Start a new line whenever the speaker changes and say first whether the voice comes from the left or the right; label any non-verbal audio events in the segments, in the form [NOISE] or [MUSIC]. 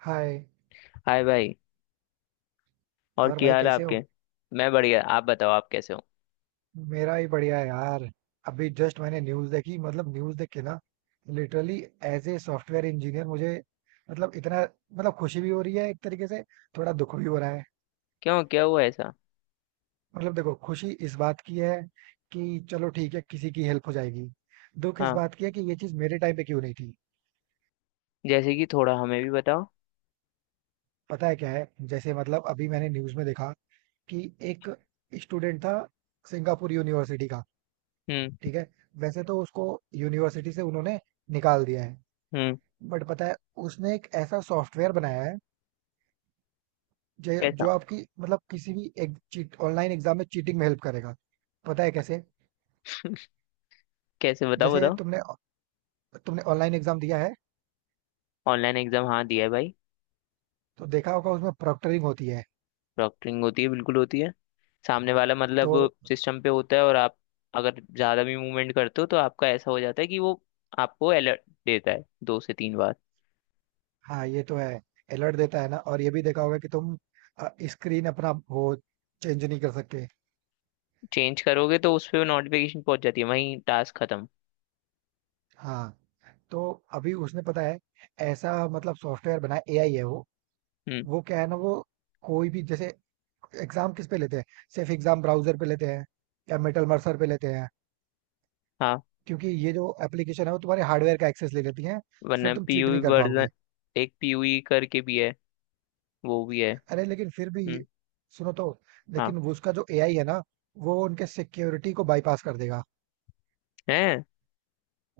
right: हाय।
left: Hi भाई। और
right: और भाई
left: क्या हाल है
right: कैसे
left: आपके।
right: हो।
left: मैं बढ़िया, आप बताओ आप कैसे हो।
right: मेरा भी बढ़िया है यार। अभी जस्ट मैंने न्यूज़ देखी, मतलब न्यूज़ देख के ना, literally as a software engineer मुझे, मतलब इतना, मतलब खुशी भी हो रही है एक तरीके से, थोड़ा दुख भी हो रहा है।
left: क्यों क्या हुआ ऐसा।
right: मतलब देखो, खुशी इस बात की है कि चलो ठीक है, किसी की हेल्प हो जाएगी। दुख इस
left: हाँ,
right: बात की है कि ये चीज़ मेरे टाइम पे क्यों नहीं थी।
left: जैसे कि थोड़ा हमें भी बताओ।
right: पता है क्या है, जैसे मतलब अभी मैंने न्यूज़ में देखा कि एक स्टूडेंट था, सिंगापुर यूनिवर्सिटी का,
left: हम्म।
right: ठीक है। वैसे तो उसको यूनिवर्सिटी से उन्होंने निकाल दिया है।
left: हम्म।
right: बट पता है, उसने एक ऐसा सॉफ्टवेयर बनाया है जो
left: कैसा।
right: जो आपकी, मतलब किसी भी एक चीट ऑनलाइन एग्जाम में चीटिंग में हेल्प करेगा। पता है कैसे?
left: कैसे बताओ
right: जैसे
left: बताओ।
right: तुमने तुमने ऑनलाइन एग्जाम दिया है
left: ऑनलाइन एग्जाम, हाँ दिया है भाई।
right: तो देखा होगा उसमें प्रॉक्टरिंग होती है
left: प्रॉक्टरिंग होती है, बिल्कुल होती है। सामने वाला,
right: तो।
left: मतलब सिस्टम पे होता है, और आप अगर ज़्यादा भी मूवमेंट करते हो तो आपका ऐसा हो जाता है कि वो आपको अलर्ट देता है, 2 से 3 बार।
right: हाँ, ये तो है। अलर्ट देता है ना, और ये भी देखा होगा कि तुम स्क्रीन अपना वो चेंज नहीं कर सकते।
left: चेंज करोगे तो उस पर नोटिफिकेशन पहुंच जाती है, वहीं टास्क खत्म।
right: हाँ, तो अभी उसने, पता है, ऐसा मतलब सॉफ्टवेयर बनाया, एआई है वो।
left: हम्म।
right: वो क्या है ना, वो कोई भी जैसे एग्जाम किस पे लेते हैं? सिर्फ एग्जाम ब्राउजर पे लेते हैं या मेटल मर्सर पे लेते हैं।
left: हाँ।
right: क्योंकि ये जो एप्लीकेशन है वो तुम्हारे हार्डवेयर का एक्सेस ले लेती है, फिर
left: वरना
right: तुम चीट
left: पीयूई
right: नहीं कर
left: वर्जन,
right: पाओगे।
left: एक पीयूई करके भी है, वो भी है।
right: अरे लेकिन फिर भी
left: हम्म।
right: सुनो तो,
left: हाँ।
right: लेकिन वो उसका जो एआई है ना, वो उनके सिक्योरिटी को बाईपास कर देगा।
left: है।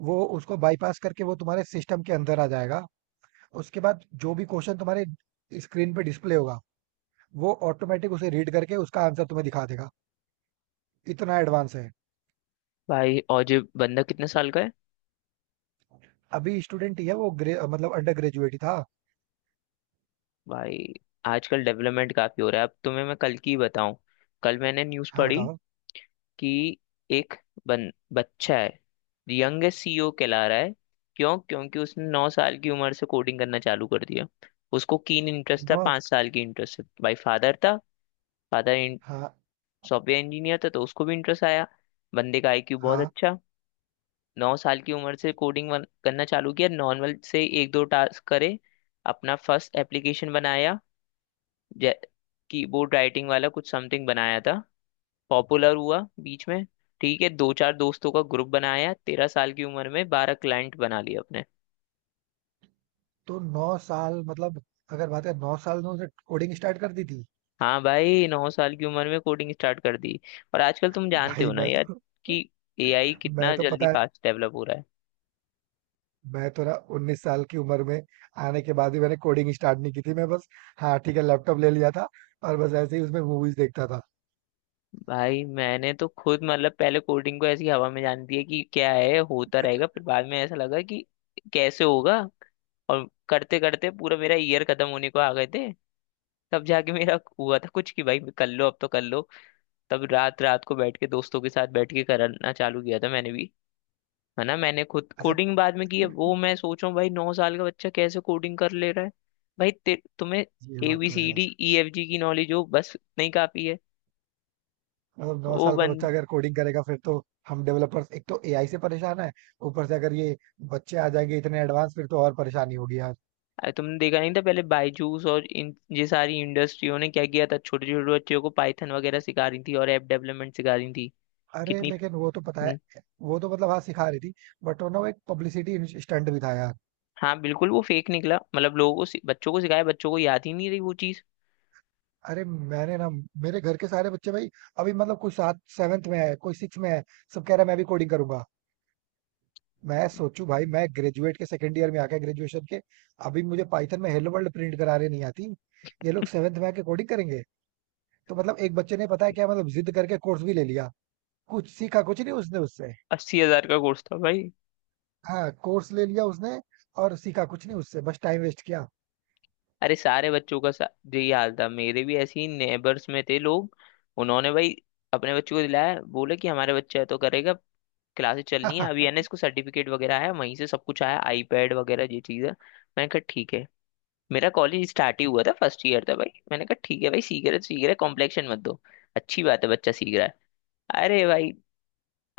right: वो उसको बाईपास करके वो तुम्हारे सिस्टम के अंदर आ जाएगा। उसके बाद जो भी क्वेश्चन तुम्हारे स्क्रीन पे डिस्प्ले होगा, वो ऑटोमेटिक उसे रीड करके उसका आंसर तुम्हें दिखा देगा। इतना एडवांस है।
left: भाई, और जो बंदा कितने साल का है।
right: अभी स्टूडेंट ही है वो, मतलब अंडर ग्रेजुएट ही था।
left: भाई आजकल डेवलपमेंट काफी हो रहा है। अब तुम्हें मैं कल की बताऊं। कल मैंने न्यूज़
right: हाँ
left: पढ़ी
right: बताओ।
left: कि एक बच्चा है, यंगेस्ट सीईओ कहला रहा है। क्यों। क्योंकि उसने 9 साल की उम्र से कोडिंग करना चालू कर दिया। उसको कीन इंटरेस्ट था,
right: नो।
left: 5 साल की इंटरेस्ट, भाई फादर था। फादर
right: हाँ।
left: सॉफ्टवेयर इंजीनियर था तो उसको भी इंटरेस्ट आया। बंदे का आईक्यू बहुत
right: हाँ।
left: अच्छा। 9 साल की उम्र से कोडिंग करना चालू किया, नॉर्मल से एक दो टास्क करे, अपना फर्स्ट एप्लीकेशन बनाया। जै कीबोर्ड राइटिंग वाला कुछ समथिंग बनाया था, पॉपुलर हुआ बीच में। ठीक है, दो चार दोस्तों का ग्रुप बनाया, 13 साल की उम्र में 12 क्लाइंट बना लिए अपने।
right: तो 9 साल मतलब, अगर बात करें, 9 साल में उसने कोडिंग स्टार्ट कर दी थी।
left: हाँ भाई, 9 साल की उम्र में कोडिंग स्टार्ट कर दी। और आजकल तुम जानते
right: भाई
left: हो ना
right: मैं
left: यार,
right: तो,
left: कि एआई
right: मैं
left: कितना
right: तो
left: जल्दी
right: पता है,
left: फास्ट डेवलप हो रहा है।
right: मैं तो ना 19 साल की उम्र में आने के बाद भी मैंने कोडिंग स्टार्ट नहीं की थी। मैं बस, हाँ ठीक है, लैपटॉप ले लिया था, और बस ऐसे ही उसमें मूवीज देखता था।
left: भाई मैंने तो खुद मतलब पहले कोडिंग को ऐसी हवा में जाने दिया कि क्या है, होता रहेगा। फिर बाद में ऐसा लगा कि कैसे होगा। और करते करते पूरा मेरा ईयर खत्म होने को आ गए थे। तब जाके मेरा हुआ था कुछ कि भाई कर लो, अब तो कर लो। तब रात रात को बैठ के दोस्तों के साथ बैठ के करना चालू किया था मैंने भी। है ना, मैंने खुद
right: अच्छा,
left: कोडिंग बाद में की है। वो मैं सोच रहा हूँ भाई, 9 साल का बच्चा कैसे कोडिंग कर ले रहा है। भाई तुम्हें
right: ये
left: ए
right: बात
left: बी
right: तो है
left: सी
right: यार।
left: डी ई एफ जी की नॉलेज हो बस, नहीं काफी है।
right: मतलब नौ
left: वो
right: साल का
left: बन
right: बच्चा अगर कोडिंग करेगा, फिर तो हम डेवलपर्स एक तो एआई से परेशान है ऊपर से अगर ये बच्चे आ जाएंगे इतने एडवांस, फिर तो और परेशानी होगी।
left: अरे तुमने देखा नहीं था, पहले बायजूस और इन ये सारी इंडस्ट्रियों ने क्या किया था, छोटे छोटे बच्चों को पाइथन वगैरह सिखा रही थी और ऐप डेवलपमेंट सिखा रही थी।
right: अरे
left: कितनी।
right: लेकिन वो तो पता
left: हम्म।
right: है, वो तो मतलब हाँ सिखा रही थी, बट वो ना, वो एक पब्लिसिटी स्टंट भी था यार।
left: हाँ बिल्कुल, वो फेक निकला। मतलब लोगों को बच्चों को सिखाया, बच्चों को याद ही नहीं रही वो चीज।
right: अरे मैंने ना, मेरे घर के सारे बच्चे भाई, अभी मतलब कोई सात सेवेंथ में है, कोई सिक्स में है, सब कह रहा है मैं भी कोडिंग करूंगा। मैं सोचू भाई, मैं ग्रेजुएट के सेकंड ईयर में आके, ग्रेजुएशन के अभी मुझे पाइथन में हेलो वर्ल्ड प्रिंट करा रही नहीं आती, ये लोग
left: [LAUGHS]
right: सेवेंथ में आके कोडिंग करेंगे। तो मतलब एक बच्चे ने, पता है क्या, मतलब जिद करके कोर्स भी ले लिया, कुछ सीखा कुछ नहीं उसने उससे।
left: 80,000 का कोर्स था भाई।
right: हाँ कोर्स ले लिया उसने, और सीखा कुछ नहीं उससे, बस टाइम वेस्ट
left: अरे सारे बच्चों का यही हाल था। मेरे भी ऐसे ही नेबर्स में थे लोग, उन्होंने भाई अपने बच्चों को दिलाया, बोले कि हमारे बच्चा है तो करेगा। क्लासेस चलनी है,
right: किया।
left: अभी
right: [LAUGHS]
left: एनएस को सर्टिफिकेट वगैरह आया, वहीं से सब कुछ आया आईपैड वगैरह, ये चीज़ है। मैंने कहा ठीक है। मेरा कॉलेज स्टार्ट ही हुआ था, फर्स्ट ईयर था भाई। मैंने कहा ठीक है भाई, सीख रहे तो सीख रहे, कॉम्प्लेक्शन मत दो, अच्छी बात है बच्चा सीख रहा है। अरे भाई,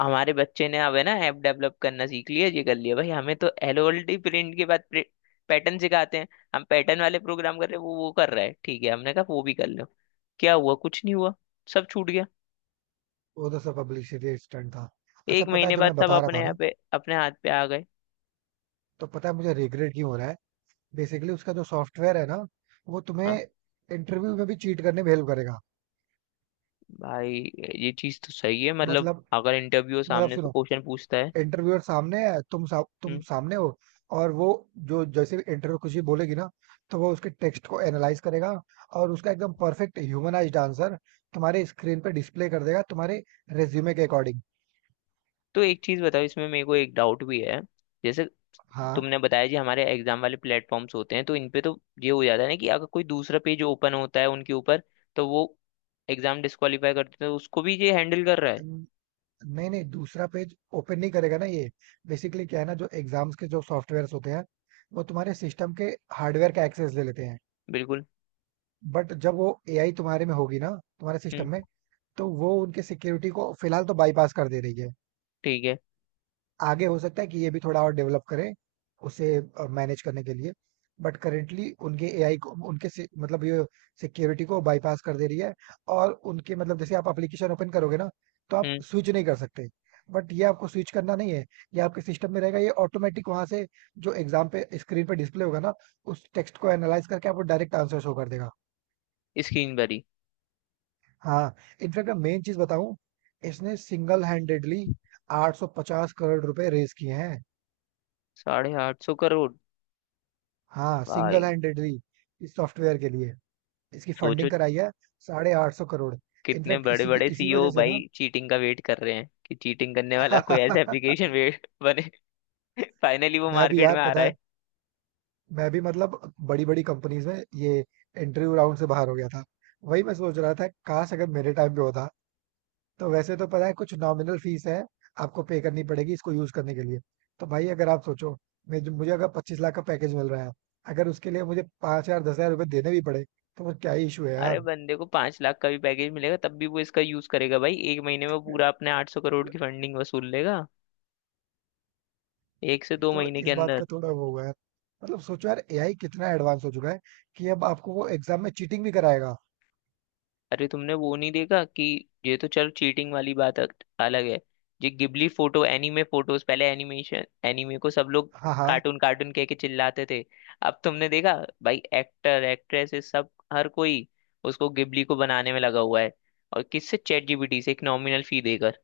left: हमारे बच्चे ने अब है ना ऐप डेवलप करना सीख लिया, ये कर लिया, भाई हमें तो एलओएलडी प्रिंट के बाद पैटर्न सिखाते हैं। हम पैटर्न वाले प्रोग्राम कर रहे हैं, वो कर रहा है। ठीक है, हमने कहा वो भी कर लो। क्या हुआ, कुछ नहीं हुआ, सब छूट गया।
right: वो तो सब पब्लिसिटी स्टंट था। अच्छा
left: एक
right: पता है
left: महीने
right: जो
left: बाद
right: मैं
left: सब
right: बता रहा
left: अपने
right: था
left: यहाँ
right: ना,
left: पे अपने हाथ पे आ गए।
right: तो पता है मुझे रिग्रेट क्यों हो रहा है। बेसिकली उसका जो सॉफ्टवेयर है ना, वो तुम्हें
left: हाँ
right: इंटरव्यू में भी चीट करने में हेल्प करेगा।
left: भाई, ये चीज तो सही है। मतलब
right: मतलब,
left: अगर इंटरव्यू
right: मतलब
left: सामने से
right: सुनो,
left: क्वेश्चन पूछता है।
right: इंटरव्यूअर सामने है, तुम सामने हो और वो, जो जैसे इंटरव्यू कुछ भी बोलेगी ना, तो वो उसके टेक्स्ट को एनालाइज करेगा, और उसका एकदम परफेक्ट ह्यूमनाइज्ड आंसर तुम्हारे स्क्रीन पे डिस्प्ले कर देगा तुम्हारे रेज्यूमे के अकॉर्डिंग।
left: तो एक चीज बताओ, इसमें मेरे को एक डाउट भी है। जैसे
right: हाँ।
left: तुमने बताया जी, हमारे एग्जाम वाले प्लेटफॉर्म्स होते हैं तो इन पे तो ये हो जाता है ना कि अगर कोई दूसरा पेज ओपन होता है उनके ऊपर, तो वो एग्जाम डिस्क्वालीफाई करते हैं। तो उसको भी ये हैंडल कर रहा है।
right: नहीं नहीं, दूसरा पेज ओपन नहीं करेगा ना ये। बेसिकली क्या है ना, जो एग्जाम्स के जो सॉफ्टवेयर्स होते हैं, वो तुम्हारे सिस्टम के हार्डवेयर का एक्सेस ले लेते हैं।
left: बिल्कुल।
right: बट जब वो एआई तुम्हारे में होगी ना, तुम्हारे सिस्टम
left: हम्म।
right: में, तो वो उनके सिक्योरिटी को फिलहाल तो बाईपास कर दे रही है।
left: ठीक है।
right: आगे हो सकता है कि ये भी थोड़ा और डेवलप करें उसे मैनेज करने के लिए। बट करेंटली उनके एआई को, मतलब ये सिक्योरिटी को बाईपास कर दे रही है। और उनके मतलब जैसे आप एप्लीकेशन ओपन करोगे ना, तो आप
left: हम्म।
right: स्विच नहीं कर सकते। बट ये आपको स्विच करना नहीं है, ये आपके सिस्टम में रहेगा, ये ऑटोमेटिक वहां से जो एग्जाम पे स्क्रीन पे डिस्प्ले होगा ना, उस टेक्स्ट को एनालाइज करके आपको डायरेक्ट आंसर शो कर देगा।
left: स्क्रीन भरी।
right: हाँ। इनफैक्ट मैं मेन चीज बताऊं, इसने सिंगल हैंडेडली 850 करोड़ रुपए रेज किए हैं।
left: 850 करोड़।
right: हाँ, सिंगल
left: भाई।
right: हैंडेडली इस सॉफ्टवेयर के लिए इसकी
left: सोचो,
right: फंडिंग कराई है, 850 करोड़।
left: कितने
right: इनफैक्ट
left: बड़े
right: इसी की
left: बड़े
right: इसी
left: सीईओ
right: वजह से ना
left: भाई चीटिंग का वेट कर रहे हैं, कि चीटिंग करने वाला कोई ऐसा एप्लीकेशन
right: [LAUGHS]
left: वेट [LAUGHS] बने। फाइनली वो
right: मैं भी
left: मार्केट
right: यार
left: में आ।
right: पता है, मैं भी मतलब बड़ी बड़ी कंपनीज में ये इंटरव्यू राउंड से बाहर हो गया था। वही मैं सोच रहा था काश अगर मेरे टाइम पे होता। तो वैसे तो पता है, कुछ नॉमिनल फीस है आपको पे करनी पड़ेगी इसको यूज करने के लिए। तो भाई अगर आप सोचो, मैं, मुझे अगर 25 लाख का पैकेज मिल रहा है, अगर उसके लिए मुझे 5 हजार 10 हजार रुपये देने भी पड़े, तो वो क्या इशू है यार।
left: अरे बंदे को 5 लाख का भी पैकेज मिलेगा, तब भी वो इसका यूज करेगा। भाई एक महीने में वो पूरा अपने 800 करोड़ की फंडिंग वसूल लेगा, एक से दो
right: तो
left: महीने के
right: इस बात
left: अंदर।
right: का थोड़ा वो हुआ है, मतलब सोचो यार एआई कितना एडवांस हो चुका है कि अब आपको वो एग्जाम में चीटिंग भी कराएगा।
left: अरे तुमने वो नहीं देखा कि ये तो चल, चीटिंग वाली बात अलग है। ये गिबली फोटो, एनीमे फोटोज, पहले एनिमेशन एनीमे को सब लोग
right: हाँ। हाँ।
left: कार्टून कार्टून कह के चिल्लाते थे। अब तुमने देखा भाई, एक्टर एक्ट्रेसेस सब हर कोई उसको गिबली को बनाने में लगा हुआ है। और किससे, चैट जीपीटी से, एक नॉमिनल फी देकर।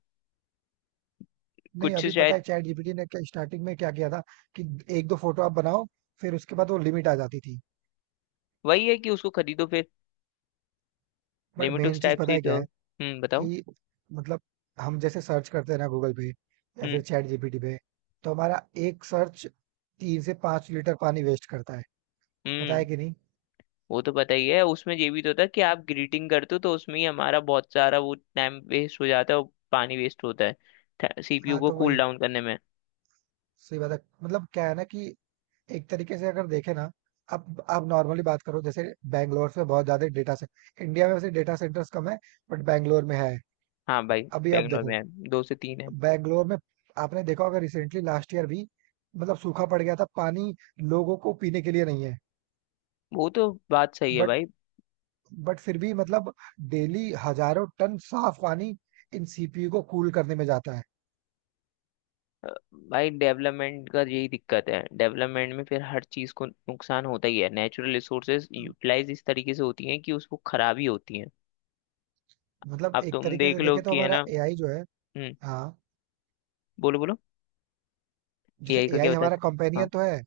right: नहीं
left: कुछ
right: अभी पता है
left: शायद
right: चैट जीपीटी ने क्या स्टार्टिंग में क्या किया था, कि एक दो फोटो आप बनाओ, फिर उसके बाद वो लिमिट आ जाती थी।
left: वही है कि उसको खरीदो फिर।
right: बट
left: लिमिट
right: मेन
left: उस
right: चीज
left: टाइप
right: पता
left: से ही
right: है क्या
left: तो,
right: है,
left: बताओ।
right: कि मतलब हम जैसे सर्च करते हैं ना गूगल पे या फिर
left: हम्म।
right: चैट जीपीटी पे, तो हमारा एक सर्च 3 से 5 लीटर पानी वेस्ट करता है। पता
left: हम्म।
right: है कि नहीं।
left: वो तो पता ही है। उसमें ये भी तो था कि आप ग्रीटिंग करते हो तो उसमें ही हमारा बहुत सारा वो टाइम वेस्ट हो जाता है, और पानी वेस्ट होता है सीपीयू
right: हाँ
left: को
right: तो
left: कूल
right: वही
left: डाउन करने में।
right: सही बात है। मतलब क्या है ना कि एक तरीके से अगर देखें ना, आप नॉर्मली बात करो, जैसे बैंगलोर में बहुत ज्यादा डेटा से, इंडिया में वैसे डेटा सेंटर्स कम है, बट बैंगलोर में है।
left: हाँ भाई।
right: अभी आप
left: बैंगलोर में
right: देखो
left: है, 2 से 3 है।
right: बैंगलोर में, आपने देखा होगा रिसेंटली लास्ट ईयर भी मतलब सूखा पड़ गया था, पानी लोगों को पीने के लिए नहीं है।
left: वो तो बात सही है
right: बट
left: भाई।
right: बट फिर भी मतलब डेली हजारों टन साफ पानी इन सीपीयू को कूल करने में जाता है।
left: अ, भाई डेवलपमेंट का यही दिक्कत है, डेवलपमेंट में फिर हर चीज़ को नुकसान होता ही है। नेचुरल रिसोर्सेज यूटिलाइज इस तरीके से होती हैं कि उसको खराबी होती है।
right: मतलब
left: अब
right: एक
left: तुम
right: तरीके
left: देख
right: से
left: लो
right: देखे तो
left: कि, है
right: हमारा
left: ना।
right: एआई जो है,
left: हम्म।
right: हाँ
left: बोलो बोलो।
right: जैसे
left: एआई का क्या
right: एआई हमारा
left: बताते।
right: कंपेनियन
left: हाँ,
right: तो है,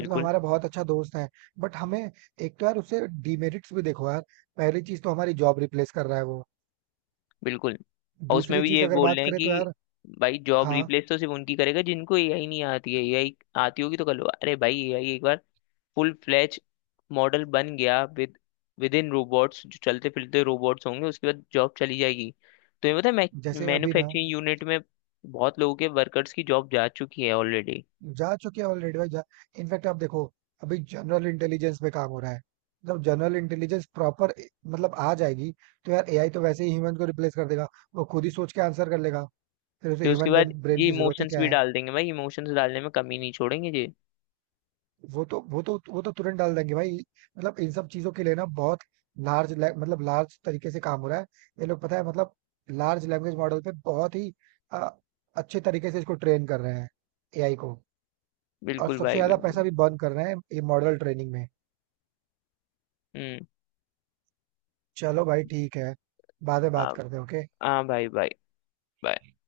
right: मतलब हमारा बहुत अच्छा दोस्त है। बट हमें एक तो यार उससे डिमेरिट्स भी देखो यार। पहली चीज तो हमारी जॉब रिप्लेस कर रहा है वो।
left: बिल्कुल। और उसमें
right: दूसरी
left: भी
right: चीज
left: ये
right: अगर
left: बोल
right: बात
left: रहे हैं
right: करें तो
left: कि,
right: यार,
left: भाई जॉब
right: हाँ।
left: रिप्लेस तो सिर्फ उनकी करेगा जिनको एआई नहीं आती है। एआई आती होगी तो कर लो। अरे भाई, एआई एक बार फुल फ्लैच मॉडल बन गया विद विद इन रोबोट्स, जो चलते फिरते रोबोट्स होंगे, उसके बाद जॉब चली जाएगी। तो ये पता है,
right: जैसे अभी ना,
left: मैन्युफैक्चरिंग यूनिट में बहुत लोगों के वर्कर्स की जॉब जा चुकी है ऑलरेडी।
right: जा चुके हैं ऑलरेडी भाई, जा। इनफैक्ट आप देखो, अभी जनरल इंटेलिजेंस पे काम हो रहा है। जब जनरल इंटेलिजेंस प्रॉपर मतलब आ जाएगी, तो यार एआई तो वैसे ही ह्यूमन को रिप्लेस कर देगा, वो खुद ही सोच के आंसर कर लेगा, फिर उसे
left: फिर उसके
right: ह्यूमन
left: बाद
right: ब्रेन
left: ये
right: की जरूरत ही
left: इमोशंस
right: क्या
left: भी
right: है।
left: डाल देंगे, भाई इमोशंस डालने में कमी नहीं छोड़ेंगे जी।
right: वो तो तुरंत डाल देंगे भाई। मतलब इन सब चीजों के लिए ना बहुत लार्ज, मतलब लार्ज तरीके से काम हो रहा है, ये लोग पता है मतलब लार्ज लैंग्वेज मॉडल पे बहुत ही अ, अच्छे तरीके से इसको ट्रेन कर रहे हैं एआई को। और
left: बिल्कुल
right: सबसे
left: भाई
right: ज्यादा पैसा
left: बिल्कुल।
right: भी बर्न कर रहे हैं ये मॉडल ट्रेनिंग में।
left: हम्म।
right: चलो भाई ठीक है, बाद में बात
left: आ-
right: करते हैं। ओके।
left: हाँ भाई भाई।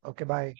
right: Okay bye.